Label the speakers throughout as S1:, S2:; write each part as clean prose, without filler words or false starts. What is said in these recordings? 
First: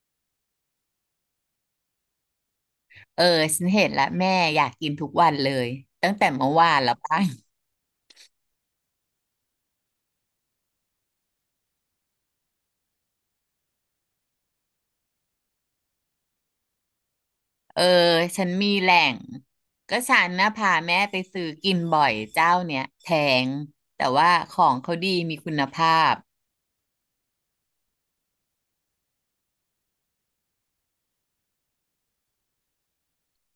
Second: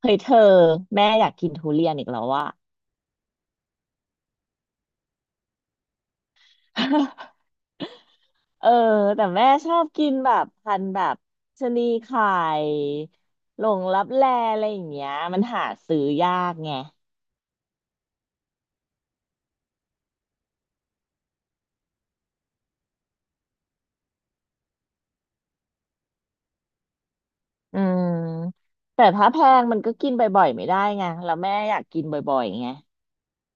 S1: เฮ้ยเธอแม่อยากกินทุเรียนอีกแล้วว่ะ
S2: เออฉันเห็นแล้วแม่อยากกินทุกวันเลยตั้งแต่เมื่อวานแล้วป่ะ
S1: เออแต่แม่ชอบกินแบบพันธุ์แบบชะนีไข่หลงลับแลอะไรอย่างเงี้ยมันหาซื้อยากไง
S2: เออฉันมีแหล่งก็ฉันนะพาแม่ไปซื้อกินบ่อยเจ้าเนี้ยแพงแต่ว่าของเขาดีมีคุณภาพ
S1: อืมแต่ถ้าแพงมันก็กินบ่อยๆไม่ได้ไงแล้วแม่อยากกินบ่อยๆไง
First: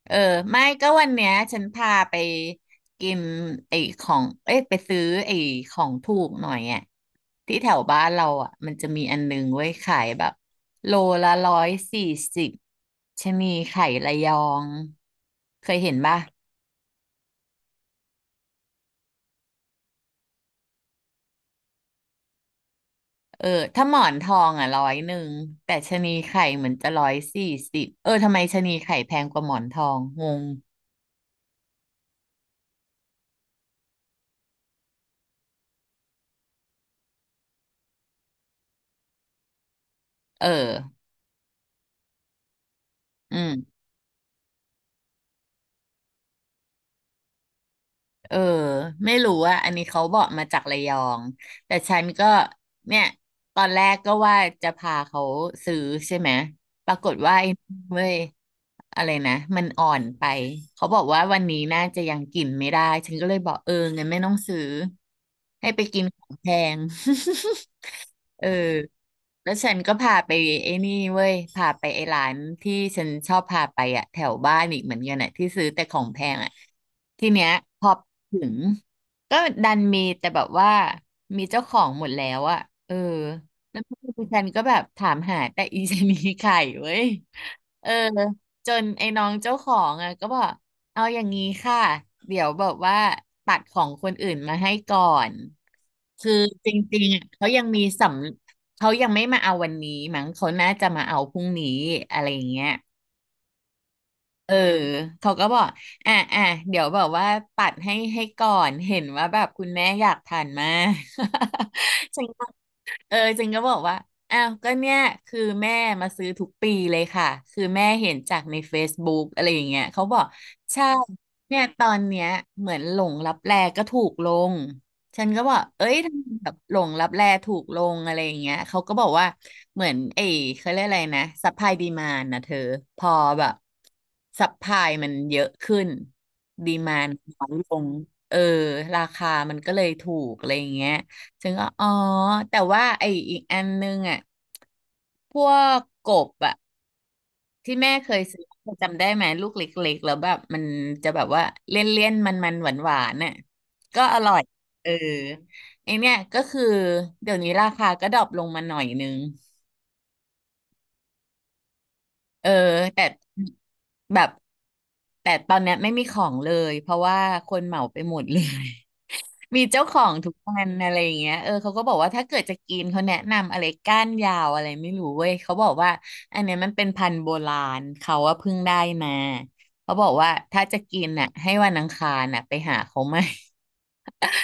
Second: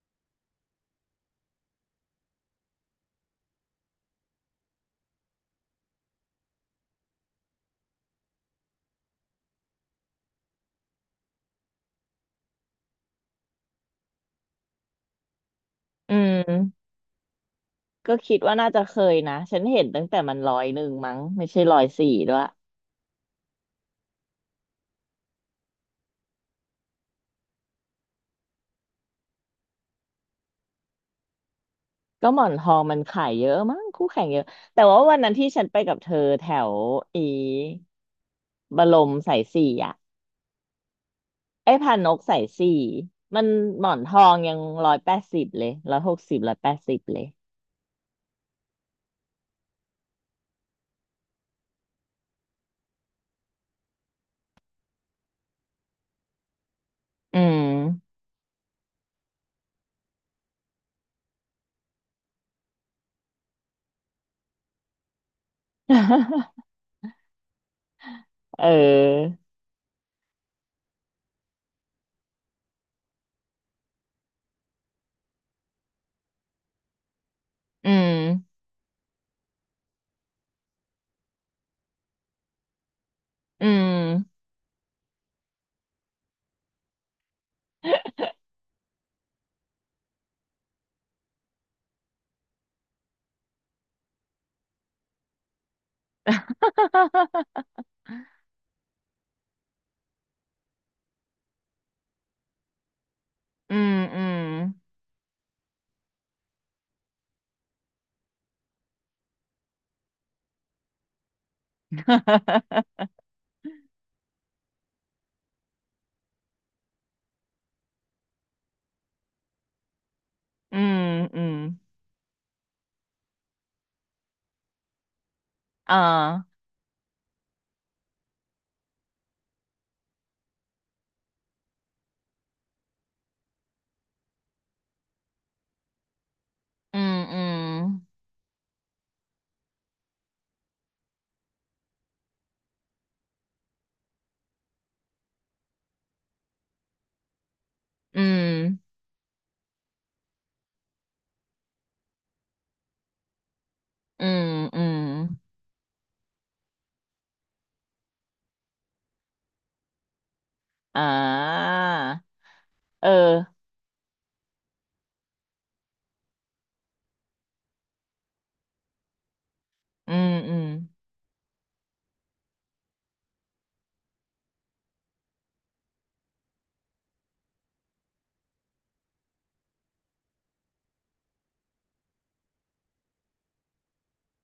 S2: เออไม่ก็วันเนี้ยฉันพาไปกินไอ้ของเอ้ยไปซื้อไอ้ของถูกหน่อยอ่ะที่แถวบ้านเราอ่ะมันจะมีอันนึงไว้ยขายแบบโลละร้อยสี่สิบชะนีไข่ระยองเคยเห็น
S1: อื
S2: ป่ะ
S1: มก็คิดว่าน่าจะเคยนะฉันเห็นตั้งแต่มันร้อยหนึ่งมั้งไม่ใช่ร้อยสี่ด้วย
S2: เออถ้าหมอนทองอ่ะ100แต่ชะนีไข่เหมือนจะร้อยสี่สิบเออทำไมชะนีไข่แพงกว่าหมอนทองงง
S1: ก็หมอนทองมันขายเยอะมั้งคู่แข่งเยอะแต่ว่าวันนั้นที่ฉันไปกับเธอแถวอีบรมสายสี่อ่ะ
S2: เออ
S1: ไอ้พานกสายสี่
S2: อื
S1: มัน
S2: ม
S1: หมอนทองยังร้อยแปดสิบเลยร้อยหกสิบร้อยแปดสิบเลย
S2: เออไม่รู้ว่าอะอันนี้เขาบอกมาจากระยองแต่ฉันก็เนี่ยตอนแรกก็ว่าจะพาเขาซื้อใช่ไหมปรากฏว่า
S1: อื
S2: ไอ้
S1: ม
S2: เว้ยอะไรนะมันอ่อนไปเขาบอกว่าวันนี้น่าจะยังกินไม่ได้ฉันก็เลยบอกเอองั้นไม่ต้องซื้อให้ไปกินของแพ ง เออ
S1: เออ
S2: แล้วฉันก็พาไปไอ้นี่เว้ยพาไปไอ้ร้านที่ฉันชอบพาไปอะแถวบ้านอีกเหมือนกันอะที่ซื้อแต่ของแพงอะทีเนี้ยพ
S1: อื
S2: อถึ
S1: ม
S2: งก็ดันมีแต่แบบว่ามีเจ้าของหมดแล้วอะเออ
S1: อื
S2: แล้ว
S1: ม
S2: พวกฉันก็แบบถามหาแต่อีชะนีไข่เว้ย เออจนไอ้น้องเจ้าของอ่ะก็บอกเอาอย่างนี้ค่ะเดี๋ยวแบบว่าตัดของคนอื่นมาให้ก่อนคือจริงๆอะเขา ยังมีสำเขายังไม่มาเอาวันนี้มั้งเขาน่าจะมาเอาพรุ่งนี้อะไรอย่างเงี้ย
S1: อืมอืม
S2: เออเขาก็บอกอ่ะอ่ะเดี๋ยวแบบว่าปัดให้ก่อนเห็นว่าแบบคุณแม่อยากทานมาก ฉันก็ เออจริงก็บอกว่าอ้าวก็เนี่ยคือแม่มาซื้อทุกปีเลยค่ะ คือแม่เห็นจากใน Facebook อะไรอย่างเงี้ย เขาบอก
S1: อื
S2: ใช่
S1: มอืม
S2: เนี่ยตอนเนี้ยเหมือนหลงลับแลก็ถูกลง ฉันก็บอกเอ้ย
S1: อ่า
S2: ทำไมแบบหลงลับแลถูกลงอะไรอย่างเงี้ย เขาก็บอกว่าเหมือนไอ้เขาเรียกอะไรนะซัพพลายดีมานนะเธอพอแบบซัพพลายมันเยอะขึ้นดีมา
S1: อื
S2: น
S1: มอื
S2: น้อย
S1: ม
S2: ลงเออราคามันก็เลยถูกอะไรอย่างเงี้ย ถึงก็อ๋อแต่ว่าไอ้อีกอันนึงอ่ะพวกกบอ่ะที่แม่เค
S1: อื
S2: ยซื้อ
S1: ม
S2: จำได้ไหมลูกเล็กๆแล้วแบบมันจะแบบว่าเลี่ยนๆมันๆหวานๆน่ะก็อ
S1: อื
S2: ร่อย
S1: มอื
S2: เออ
S1: ม
S2: ไอเนี้ยก็คือเดี๋ยวนี้ราคาก็ดรอปลงมาหน่อยนึง
S1: อ่า
S2: เออแต่
S1: เออ
S2: แบบแต่ตอนเนี้ยไม่มีของเลยเพราะว่าคนเหมาไปหมดเลย มีเจ้าขอ
S1: อื
S2: ง
S1: ม
S2: ทุก
S1: อื
S2: วั
S1: ม
S2: นอะไรอย่างเงี้ยเออเขาก็บอกว่าถ้าเกิดจะกินเขาแนะนำอะไรก้านยาวอะไรไม่รู้เว้ยเขาบอกว่าอันเนี้ยมันเป็นพันธุ์โบราณเขาว่าเพิ่งได้มาเขาบอกว่าถ้าจะกินน่ะให้วันอังคารน่ะไปหาเขาไหม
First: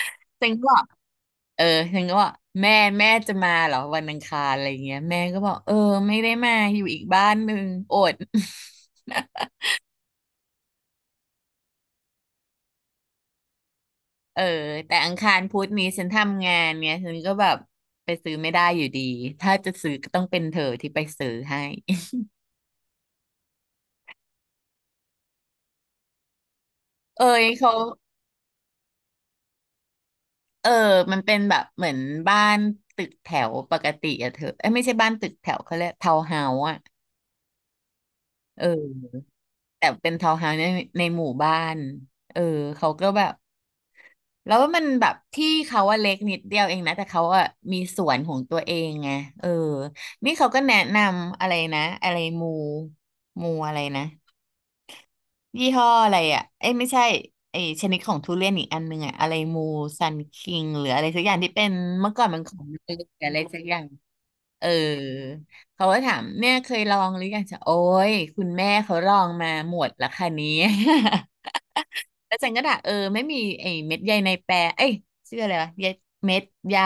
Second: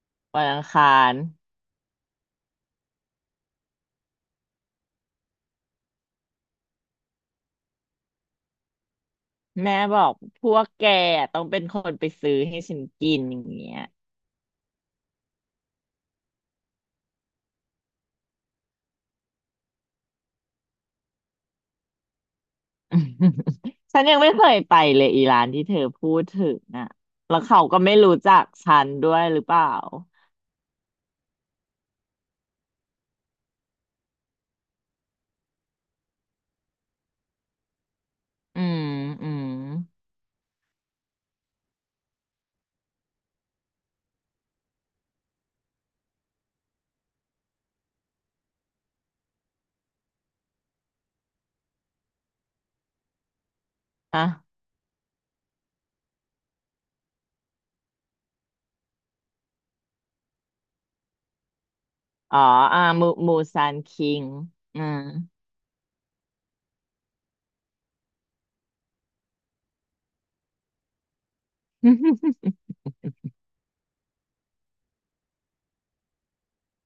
S1: วั
S2: ฉั
S1: น
S2: น
S1: อั
S2: ก็
S1: ง
S2: บ
S1: ค
S2: อก
S1: าร
S2: เออฉันก็บอกแม่แม่จะมาเหรอวันอังคารอะไรอย่างเงี้ยแม่ก็บอกเออไม่ได้มาอยู่อีกบ้านหนึ่งอด
S1: แม่บอกพวกแกต้องเป็นคนไปซื้อให้ฉันกินอย่างเงี้ย
S2: เออแต่อังคารพุธนี้ฉันทำงานเนี่ยฉันก็แบบไปซื้อไม่ได้อยู่ดีถ้าจะซื้อก็ต้องเป็นเธอที่ไปซื้อให้
S1: ฉันยังไม่เคยไปเลยอีร้านที่เธอพูดถึงอ่ะ
S2: เอ
S1: แล้ว
S2: ย
S1: เขา
S2: เขา
S1: ก็ไม่รู้จักฉันด้วยหรือเปล่า
S2: เออมันเป็นแบบเหมือนบ้านตึกแถวปกติอะเธอเอ้ยไม่ใช่บ้านตึกแถวเขาเรียกทาวน์เฮาส์อะ
S1: อื
S2: เ
S1: ม
S2: ออ
S1: อืม
S2: แต่เป็นทาวน์เฮาส์ในหมู่บ้านเออเขาก็แบบแล้วมันแบบที่เขาว่าเล็กนิดเดียวเองนะแต่เขาอะมีสวนของตัวเองไงเออนี่เขาก็แนะนำอะไรนะอะไรมูอะไรนะ
S1: อ่ะ
S2: ยี่ห้ออะไรอ่ะเอ้ยไม่ใช่ไอ้ชนิดของทุเรียนอีกอันหนึงอ่ะอะไรมูซันคิงหรืออะไรสักอย่างที่เป็นเมื่อก่อน
S1: อ๋
S2: มั
S1: อ
S2: นของเมื
S1: อ่า
S2: องหรื
S1: มู
S2: ออะ
S1: มู
S2: ไรสัก
S1: ซา
S2: อ
S1: น
S2: ย่าง
S1: คิง
S2: เออ
S1: อืม
S2: เขาก็ถามเนี่ยเคยลองหรือยังจะโอ้ยคุณแม่เขาลองมาหมดละค่ะเนี้ แล้ว จันก็ด่าเออไม่มีไอ้เม็ดใยในแปรเอ้ยชื่ออะไรวะเยเม็ดใย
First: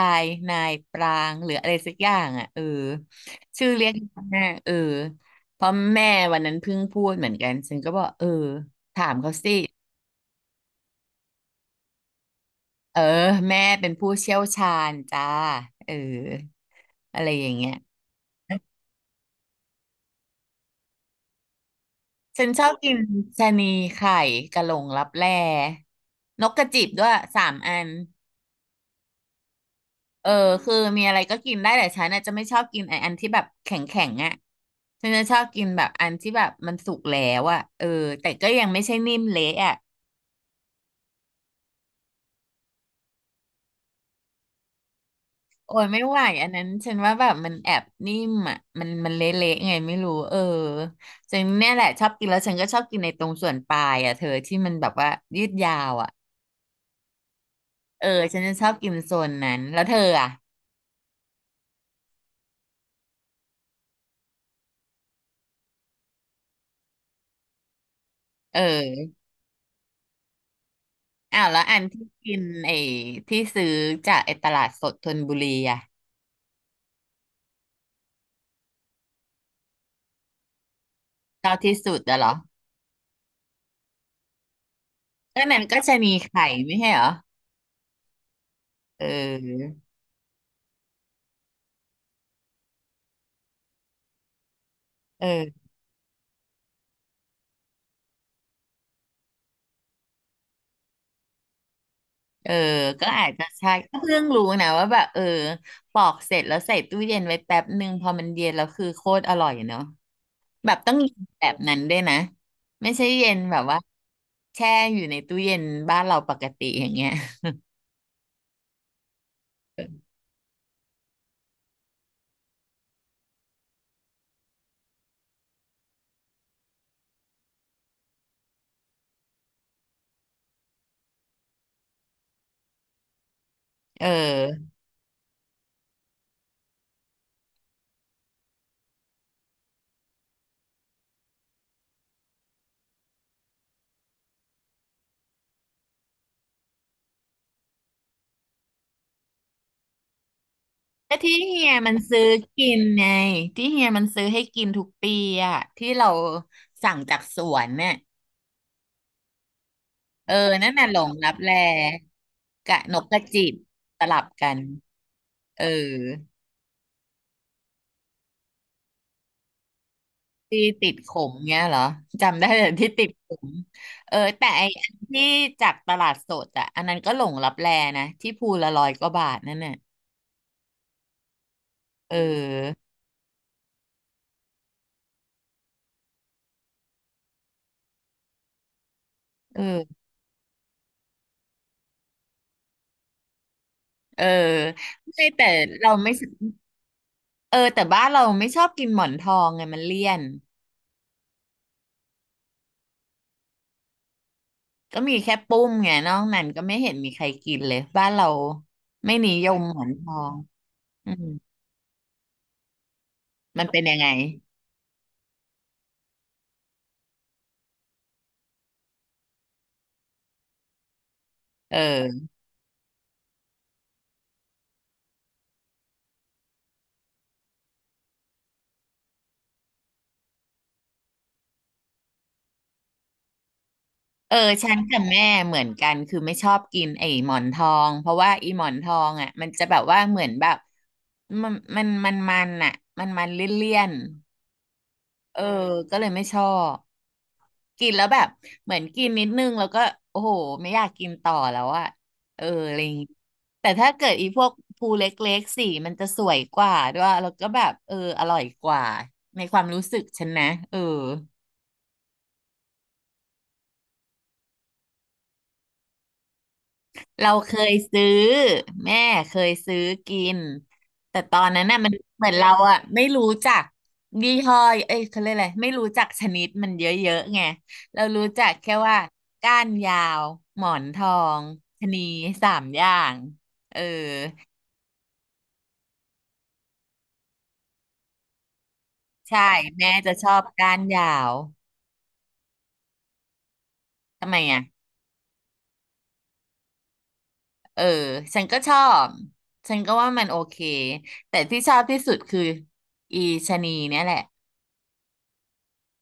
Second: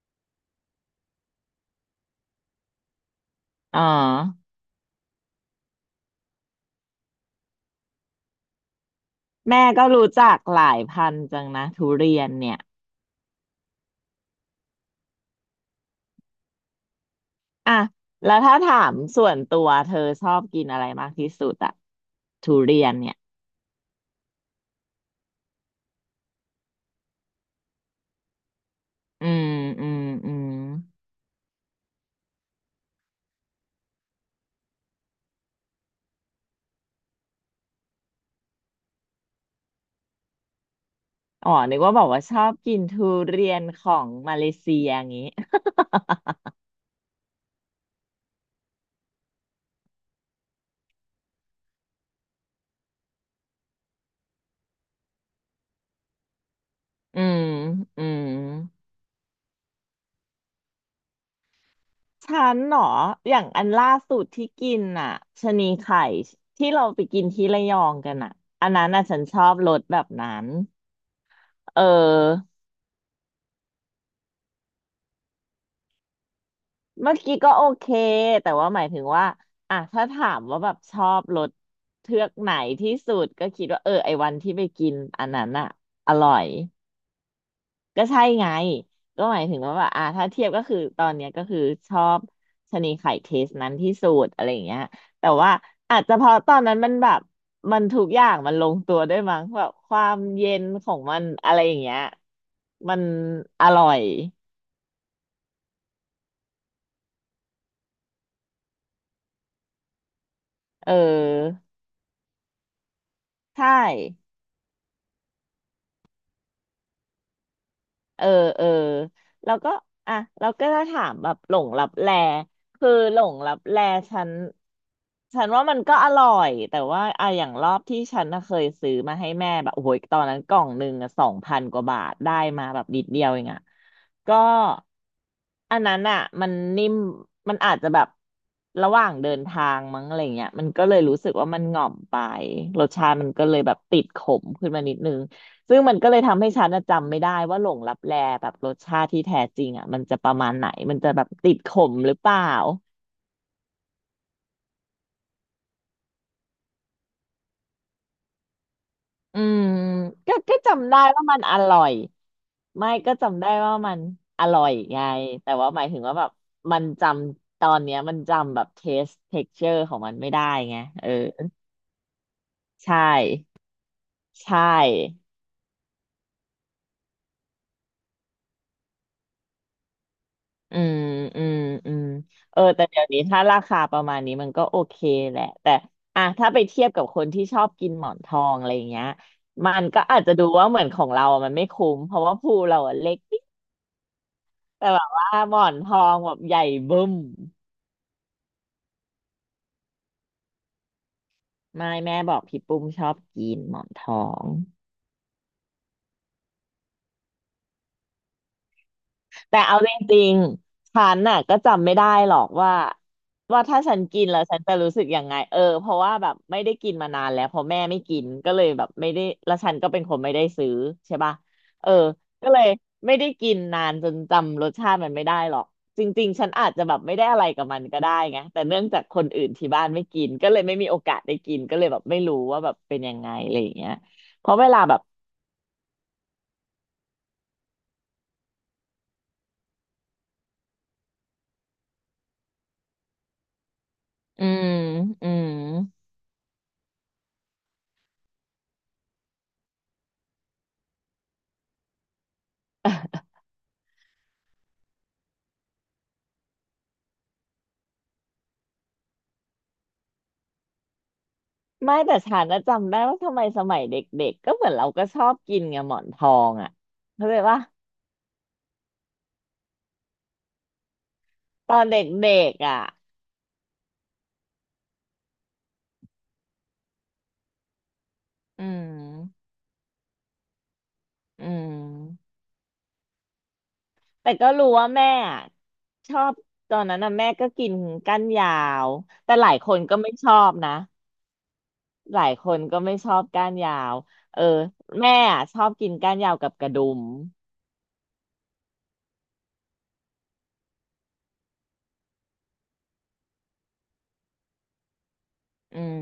S2: นายปรางหรืออะไรสักอย่างอ่ะเออชื่อ
S1: อ๋อ
S2: เรียกแม่เออเพราะแม่วันนั้นเพิ่งพูดเหมือนกันฉันก็บอกเออถามเขาสิ
S1: แม่ก็รู้จักหลายพันธุ์จังนะทุเรียนเนี่ย
S2: เออแม่เป็นผู้เชี่ยวชาญจ้าเอออะไรอย่างเงี้ย
S1: อ่ะแล้วถ้าถามส่วนตัวเธอชอบกินอะไรมากที่สุดอะ
S2: ฉัน
S1: ทุ
S2: ชอบ
S1: เรีย
S2: กิ
S1: น
S2: น
S1: เนี่ย
S2: ชะนีไข่กะหลงลับแลนกกระจิบด้วยสามอัน
S1: อืมอืม
S2: เออ
S1: อืม
S2: คือมีอะไรก็กินได้แต่ฉันน่ะจะไม่ชอบกินไอ้อันที่แบบแข็งแข็งอ่ะฉันจะชอบกินแบบอันที่แบบมันสุกแล้วอ่ะเออแต่ก็ยังไม่ใช่นิ่มเละอ่ะ
S1: อ๋อนึกว่าบอกว่าชอบกินทุเรียนของมาเลเซียอย่างงี้
S2: โอ้ยไม่ไหวอันนั้นฉันว่าแบบมันแอบนิ่มอ่ะมันเละๆไงไม่รู้เออฉันเนี่ยแหละชอบกินแล้วฉันก็ชอบกินในตรงส่วนปลายอ่ะเธอที่มันแบบว่ายืดยาวอ่ะ
S1: อืมอื
S2: เออ
S1: ม
S2: ฉันจะชอบกินโซนนั้นแล้วเธออ่ะ
S1: ฉันเหรออย่างอันล่าสุดที่กินอ่ะชะนีไข่ที่เราไปกินที่ระยองกันอ่ะ
S2: เ
S1: อันนั้นอ่ะ
S2: ออ
S1: ฉันชอบรสแบบนั้น
S2: อ้าวแล้วอั
S1: เ
S2: นที่กิน
S1: ออ
S2: ไอ้ที่ซื้อจากไอ้ตลาดสดธนบุรีอ่ะ
S1: เมื่อกี้ก็โอเคแต่ว่าหมายถึงว่าอ่ะถ้าถามว่าแบบชอบร
S2: ช
S1: ส
S2: อบที่สุด
S1: เทื
S2: อะเห
S1: อ
S2: ร
S1: ก
S2: อ
S1: ไหนที่สุดก็คิดว่าเออไอวันที่ไปกินอัน
S2: ก็
S1: นั้น
S2: นั้น
S1: อ่ะ
S2: ก็จะ
S1: อ
S2: มี
S1: ร่อ
S2: ไข่
S1: ย
S2: ไม่ใช่เหรอ
S1: ก็ใช่ไง
S2: เ
S1: ก็หมายถึงว่า
S2: ออ
S1: แบบอ่าถ้าเทียบก็คือตอนเนี้ยก็คือชอบชะนีไข่เทสนั้นที่สุดอะไรอย่างเงี้ยแต่ว่า
S2: เออ
S1: อาจจะเพราะตอนนั้นมันแบบทุกอย่างมันลงตัวด้วยมั้งแบบความเย็นของมันอะไรอย่างเงี้ย
S2: เออ
S1: มัน
S2: ก็อาจจะ
S1: อ
S2: ใช่
S1: ร่อ
S2: ก็
S1: ย
S2: เพิ่งรู้นะว่าแบบเออปอกเสร็จแล้วใส่ตู้เย็นไว้แป๊บหนึ่งพอมันเย็นแล้วคือโคตรอร่อยเนาะแบบ
S1: เ
S2: ต้องเย็นแบบ
S1: ออ
S2: นั้นด้วยนะไม่ใช่เย็นแบบ
S1: ใช่
S2: ว่าแช่อยู่ในตู้เย็นบ้านเราปกติอย่างเงี้ย
S1: เออเออแล้วก็อ่ะเราก็จะถามแบบหลงลับแลคือหลงลับแลฉันฉันว่ามันก็อร่อยแต่ว่าอ่ะอย่างรอบที่ฉันน่ะเคยซื้อมาให้แม่แบบโอ้โหตอนนั้นกล่องหนึ่งอ่ะสองพันกว่าบาทได้มาแบบนิดเดียวเองอ่ะ
S2: เ
S1: ก็
S2: ออ
S1: อันนั้นอ่ะมันนิ่มมันอาจจะแบบระหว่างเดินทางมั้งอะไรเงี้ยมันก็เลยรู้สึกว่ามันหง่อมไปรสชาติมันก็เลยแบบติดขมขึ้นมานิดนึง ซึ่งมันก็เลยทำให้ฉันน่ะจำไม่ได้ว่าหลงลับแลแบบรสชาติที่แท้จริงอ่ะมันจะประมาณไหนมันจะ
S2: ก็
S1: แบบ
S2: ที่
S1: ติด
S2: เฮี
S1: ข
S2: ยมั
S1: ม
S2: น
S1: หรือ
S2: ซื้อ
S1: เปล่า
S2: กินไงที่เฮียมันซื้อให้กินทุกปีอะที่เราสั่งจากสวนเนี่ย
S1: อืม
S2: เออ
S1: ก็
S2: นั่นน่ะ
S1: จำ
S2: หล
S1: ได้
S2: ง
S1: ว่า
S2: ลับ
S1: มัน
S2: แล
S1: อร่อย
S2: กะ
S1: ไม่
S2: นก
S1: ก็
S2: กระ
S1: จำ
S2: จิ
S1: ได้
S2: บ
S1: ว่ามัน
S2: สลับ
S1: อ
S2: กัน
S1: ร่อยไงแต่
S2: เออ
S1: ว่าหมายถึงว่าแบบมันจำตอนเนี้ยมันจำแบบเทสเท็กเจอร์ของมันไม่ได้
S2: ที่
S1: ไง
S2: ติด
S1: เอ
S2: ข
S1: อ
S2: มเงี้ยเหรอจำได้แต่ที่
S1: ใช่
S2: ติดขมเออแต่
S1: ใช่
S2: ไออันที่จากตลาดสดอ่ะอันนั้นก็หลงลับแลนะที่ภูละร้อยกว่าบาทนั่นน่ะ
S1: อืมอืมอืม
S2: เอ
S1: เออ
S2: อ
S1: แต่เดี๋ยวนี้ถ้าราคาประมาณนี้มันก็โอเคแหละแต่อ่ะถ้าไปเทียบกับคนที่ชอบกินหมอนทองอะไรอย่างเงี้ยมัน
S2: เออ
S1: ก็อาจจะดูว่าเหมือนของเราอะมันไม่คุ้ม เพราะว่าภูเราอะเล็กนิด
S2: เออ
S1: แต่แบบ
S2: ไม่
S1: ว่า
S2: แต่
S1: หมอนท
S2: เรา
S1: อ
S2: ไม่
S1: ง
S2: ส
S1: แบบใหญ่บึ้ม
S2: เออแต่บ้านเราไม่ชอบกินหมอนทองไงมันเลี่ยน
S1: ไม่แม่บอกพี่ปุ้มชอบกินหมอนทอง
S2: ก็มีแค่ปุ้มไงนอกนั้นก็ไม่เห็นมีใครกินเลยบ้านเราไม่นิย
S1: แต่
S2: มหม
S1: เอา
S2: อน
S1: จ
S2: ทอ
S1: ริง
S2: ง
S1: ๆฉั
S2: อื
S1: น
S2: ม
S1: น่ะก็จำไม่ได้หรอกว่า
S2: มัน
S1: ถ้า
S2: เป็น
S1: ฉั
S2: ยัง
S1: น
S2: ไง
S1: กินแล้วฉันจะรู้สึกยังไงเออเพราะว่าแบบไม่ได้กินมานานแล้วเพราะแม่ไม่กินก็เลยแบบไม่ได้แล้วฉันก็เป็นคนไม่ได้ซื้อใช่ป่ะ
S2: เ
S1: เออ
S2: ออ
S1: ก็เลยไม่ได้กินนานจนจำรสชาติมันไม่ได้หรอกจริงๆฉันอาจจะแบบไม่ได้อะไรกับมันก็ได้ไงแต่เนื่องจากคนอื่นที่บ้านไม่กินก็เลยไม่มีโอกาสได้กินก็เลยแบบไม่รู้ว่าแบบเป็นยังไงอะไรอย่างเงี้ย
S2: เออ
S1: เพราะเว
S2: ฉัน
S1: ลาแบ
S2: กับ
S1: บ
S2: แม่เหมือนกันคือไม่ชอบกินไอ้หมอนทองเพราะว่าไอ้หมอนทองอ่ะมันจะแบบว่าเหมือนแบบมันอ่ะมันเลี่ยน
S1: อืมอื
S2: ๆเออ
S1: ม
S2: ก็เลยไม่ชอบกินแล้วแบบเหมือนกินนิดนึงแล้วก็โอ้โหไม่อยากกินต่อแล้วอ่ะเอออะไรอย่างงี้แต่ถ้าเกิดอีพวกภูเล็กๆสีมันจะสวยกว่าด้วยแล้วก็แบบเอออร่อยกว่าในความรู้สึกฉันนะเออ
S1: ไม่แต่ฉันนะจำได้ว่าทำไมสมัยเด็กๆก็เหมือนเราก็ชอบกินไงหมอนทองอ่ะเข้า
S2: เรา
S1: ใจ
S2: เค
S1: ปะ
S2: ยซื้อแม่เคยซื้อกินแต่ตอนนั้น
S1: ตอ
S2: น่ะ
S1: น
S2: มัน
S1: เด
S2: เหมื
S1: ็
S2: อนเรา
S1: กๆอ่ะ
S2: อะไม่รู้จักยี่ห้อเอ้ยเขาเรียกอะไรไม่รู้จักชนิดมันเยอะๆไงเรารู้จัก
S1: อื
S2: แค่ว่า
S1: ม
S2: ก้านยาวหมอนทอง
S1: อื
S2: ชะนี
S1: ม
S2: สามอย่างเออ
S1: แต่ก็รู้ว่าแม่อะชอบตอนนั้นนะแม่ก็กินก้านยาวแต่ห
S2: ใช่
S1: ลายคน
S2: แม่
S1: ก็ไม่
S2: จะช
S1: ชอ
S2: อบ
S1: บนะ
S2: ก้านยาว
S1: หลายคนก็ไม่ชอบก้านยาว
S2: ทำไม
S1: เออ
S2: อ่ะ
S1: แม่อะชอบกินก้านยาวกับกระดุม
S2: เออฉันก็ชอบฉันก็ว่ามันโอเคแต่ที่ชอบที่สุดคืออีชะนีเนี่ยแหละ
S1: อืม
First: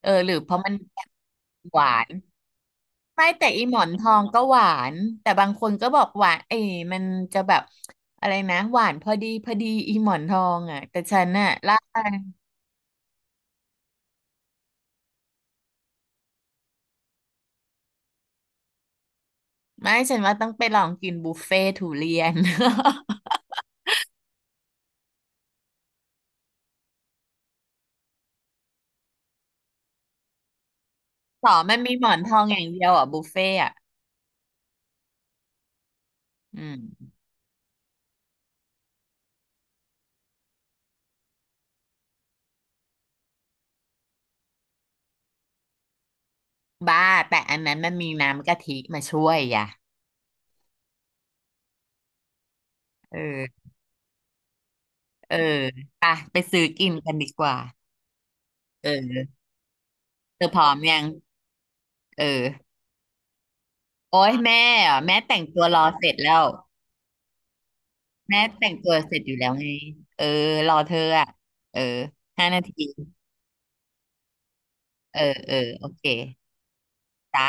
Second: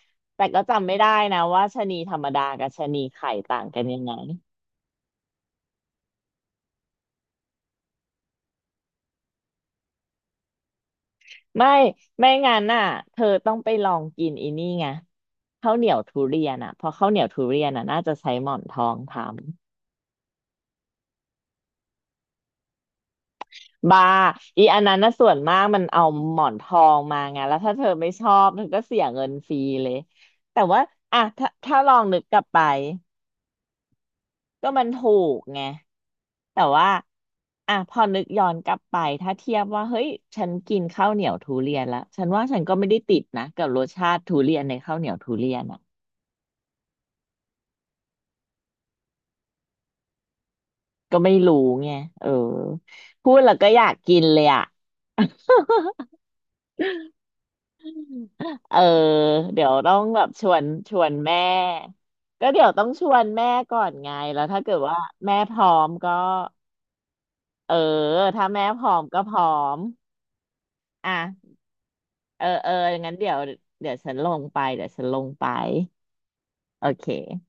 S2: เออหรือ
S1: แต่
S2: เพราะ
S1: ก็
S2: มัน
S1: จำไม่ได้นะว่า
S2: ห
S1: ชะ
S2: วา
S1: นี
S2: น
S1: ธรรมดากับชะนี
S2: ไม่
S1: ไข่
S2: แต่
S1: ต่า
S2: อี
S1: ง
S2: หม
S1: กั
S2: อ
S1: น
S2: น
S1: ยั
S2: ท
S1: ง
S2: อ
S1: ไง
S2: งก็หวานแต่บางคนก็บอกหวานเอ้ยมันจะแบบอะไรนะหวานพอดีพอดีอีหมอนทองอ่ะแต่ฉันน่ะ
S1: ไม่
S2: ล่า
S1: งั้นน่ะเธอต้องไปลองกินอีนี่ไงข้าวเหนียวทุเรียนอ่ะเพราะข้าวเหนียวทุเรียนอ่ะน่าจะใช้หมอนทองทำ
S2: ไม่ฉันว่าต้องไปลองกินบุฟเฟ่ทุเรียน
S1: บาอีอันนั้นน่ะส่วนมากมันเอาหมอนทองมาไงแล้วถ้าเธอไม่ชอบเธอก็เสียเงินฟรีเลยแต่ว่าอ่ะ
S2: ต่อมั
S1: ถ้า
S2: น
S1: ล
S2: มี
S1: อ
S2: ห
S1: ง
S2: มอ
S1: นึ
S2: น
S1: ก
S2: ท
S1: ก
S2: อ
S1: ลั
S2: ง
S1: บ
S2: อ
S1: ไป
S2: ย่างเดียวอ่ะบุฟเฟ่อ่ะ
S1: ก็มันถูกไง
S2: อื
S1: แต่
S2: ม
S1: ว่าอ่ะพอนึกย้อนกลับไปถ้าเทียบว่าเฮ้ยฉันกินข้าวเหนียวทุเรียนแล้วฉันว่าฉันก็ไม่ได้ติดนะกับรสชาติทุเรียนในข้าวเหนียวทุเรียนอ่ะ
S2: บ้าแต่อันนั้นมันมีน้ำกะทิมาช่วยอ่ะ
S1: ก็ไม่รู้ไงเออ
S2: เ
S1: พูดแล้ว
S2: ออ
S1: ก็อยากกินเลยอ่ะ
S2: เออไปไปซื้อกินกันดีกว่า
S1: เออ
S2: เออ
S1: เดี๋ยวต้องแบบ
S2: เธอพร้อม
S1: ช
S2: ยัง
S1: วนแม่
S2: เอ
S1: ก็
S2: อ
S1: เดี๋ยวต้องชวนแม่ก่อนไง
S2: โอ๊ย
S1: แล้วถ้า
S2: แม่
S1: เกิดว่า
S2: อ่ะแม่
S1: แม่
S2: แต่ง
S1: พ
S2: ตัว
S1: ร้อ
S2: รอ
S1: ม
S2: เสร็
S1: ก็
S2: จแล้ว
S1: เออ
S2: แม่
S1: ถ้าแม่
S2: แต่ง
S1: พ
S2: ตั
S1: ร้อ
S2: ว
S1: ม
S2: เสร็
S1: ก็
S2: จอ
S1: พ
S2: ยู่
S1: ร้
S2: แล้
S1: อ
S2: วไง
S1: ม
S2: เออรอเธออ่ะ
S1: อ่ะ
S2: เออ
S1: เอ
S2: ห้า
S1: อ
S2: นา
S1: เอ
S2: ที
S1: องั้นเดี๋ยวฉันลงไปเดี๋ยวฉันล
S2: เออ
S1: งไป
S2: เออโอเค
S1: โอเค
S2: จ้า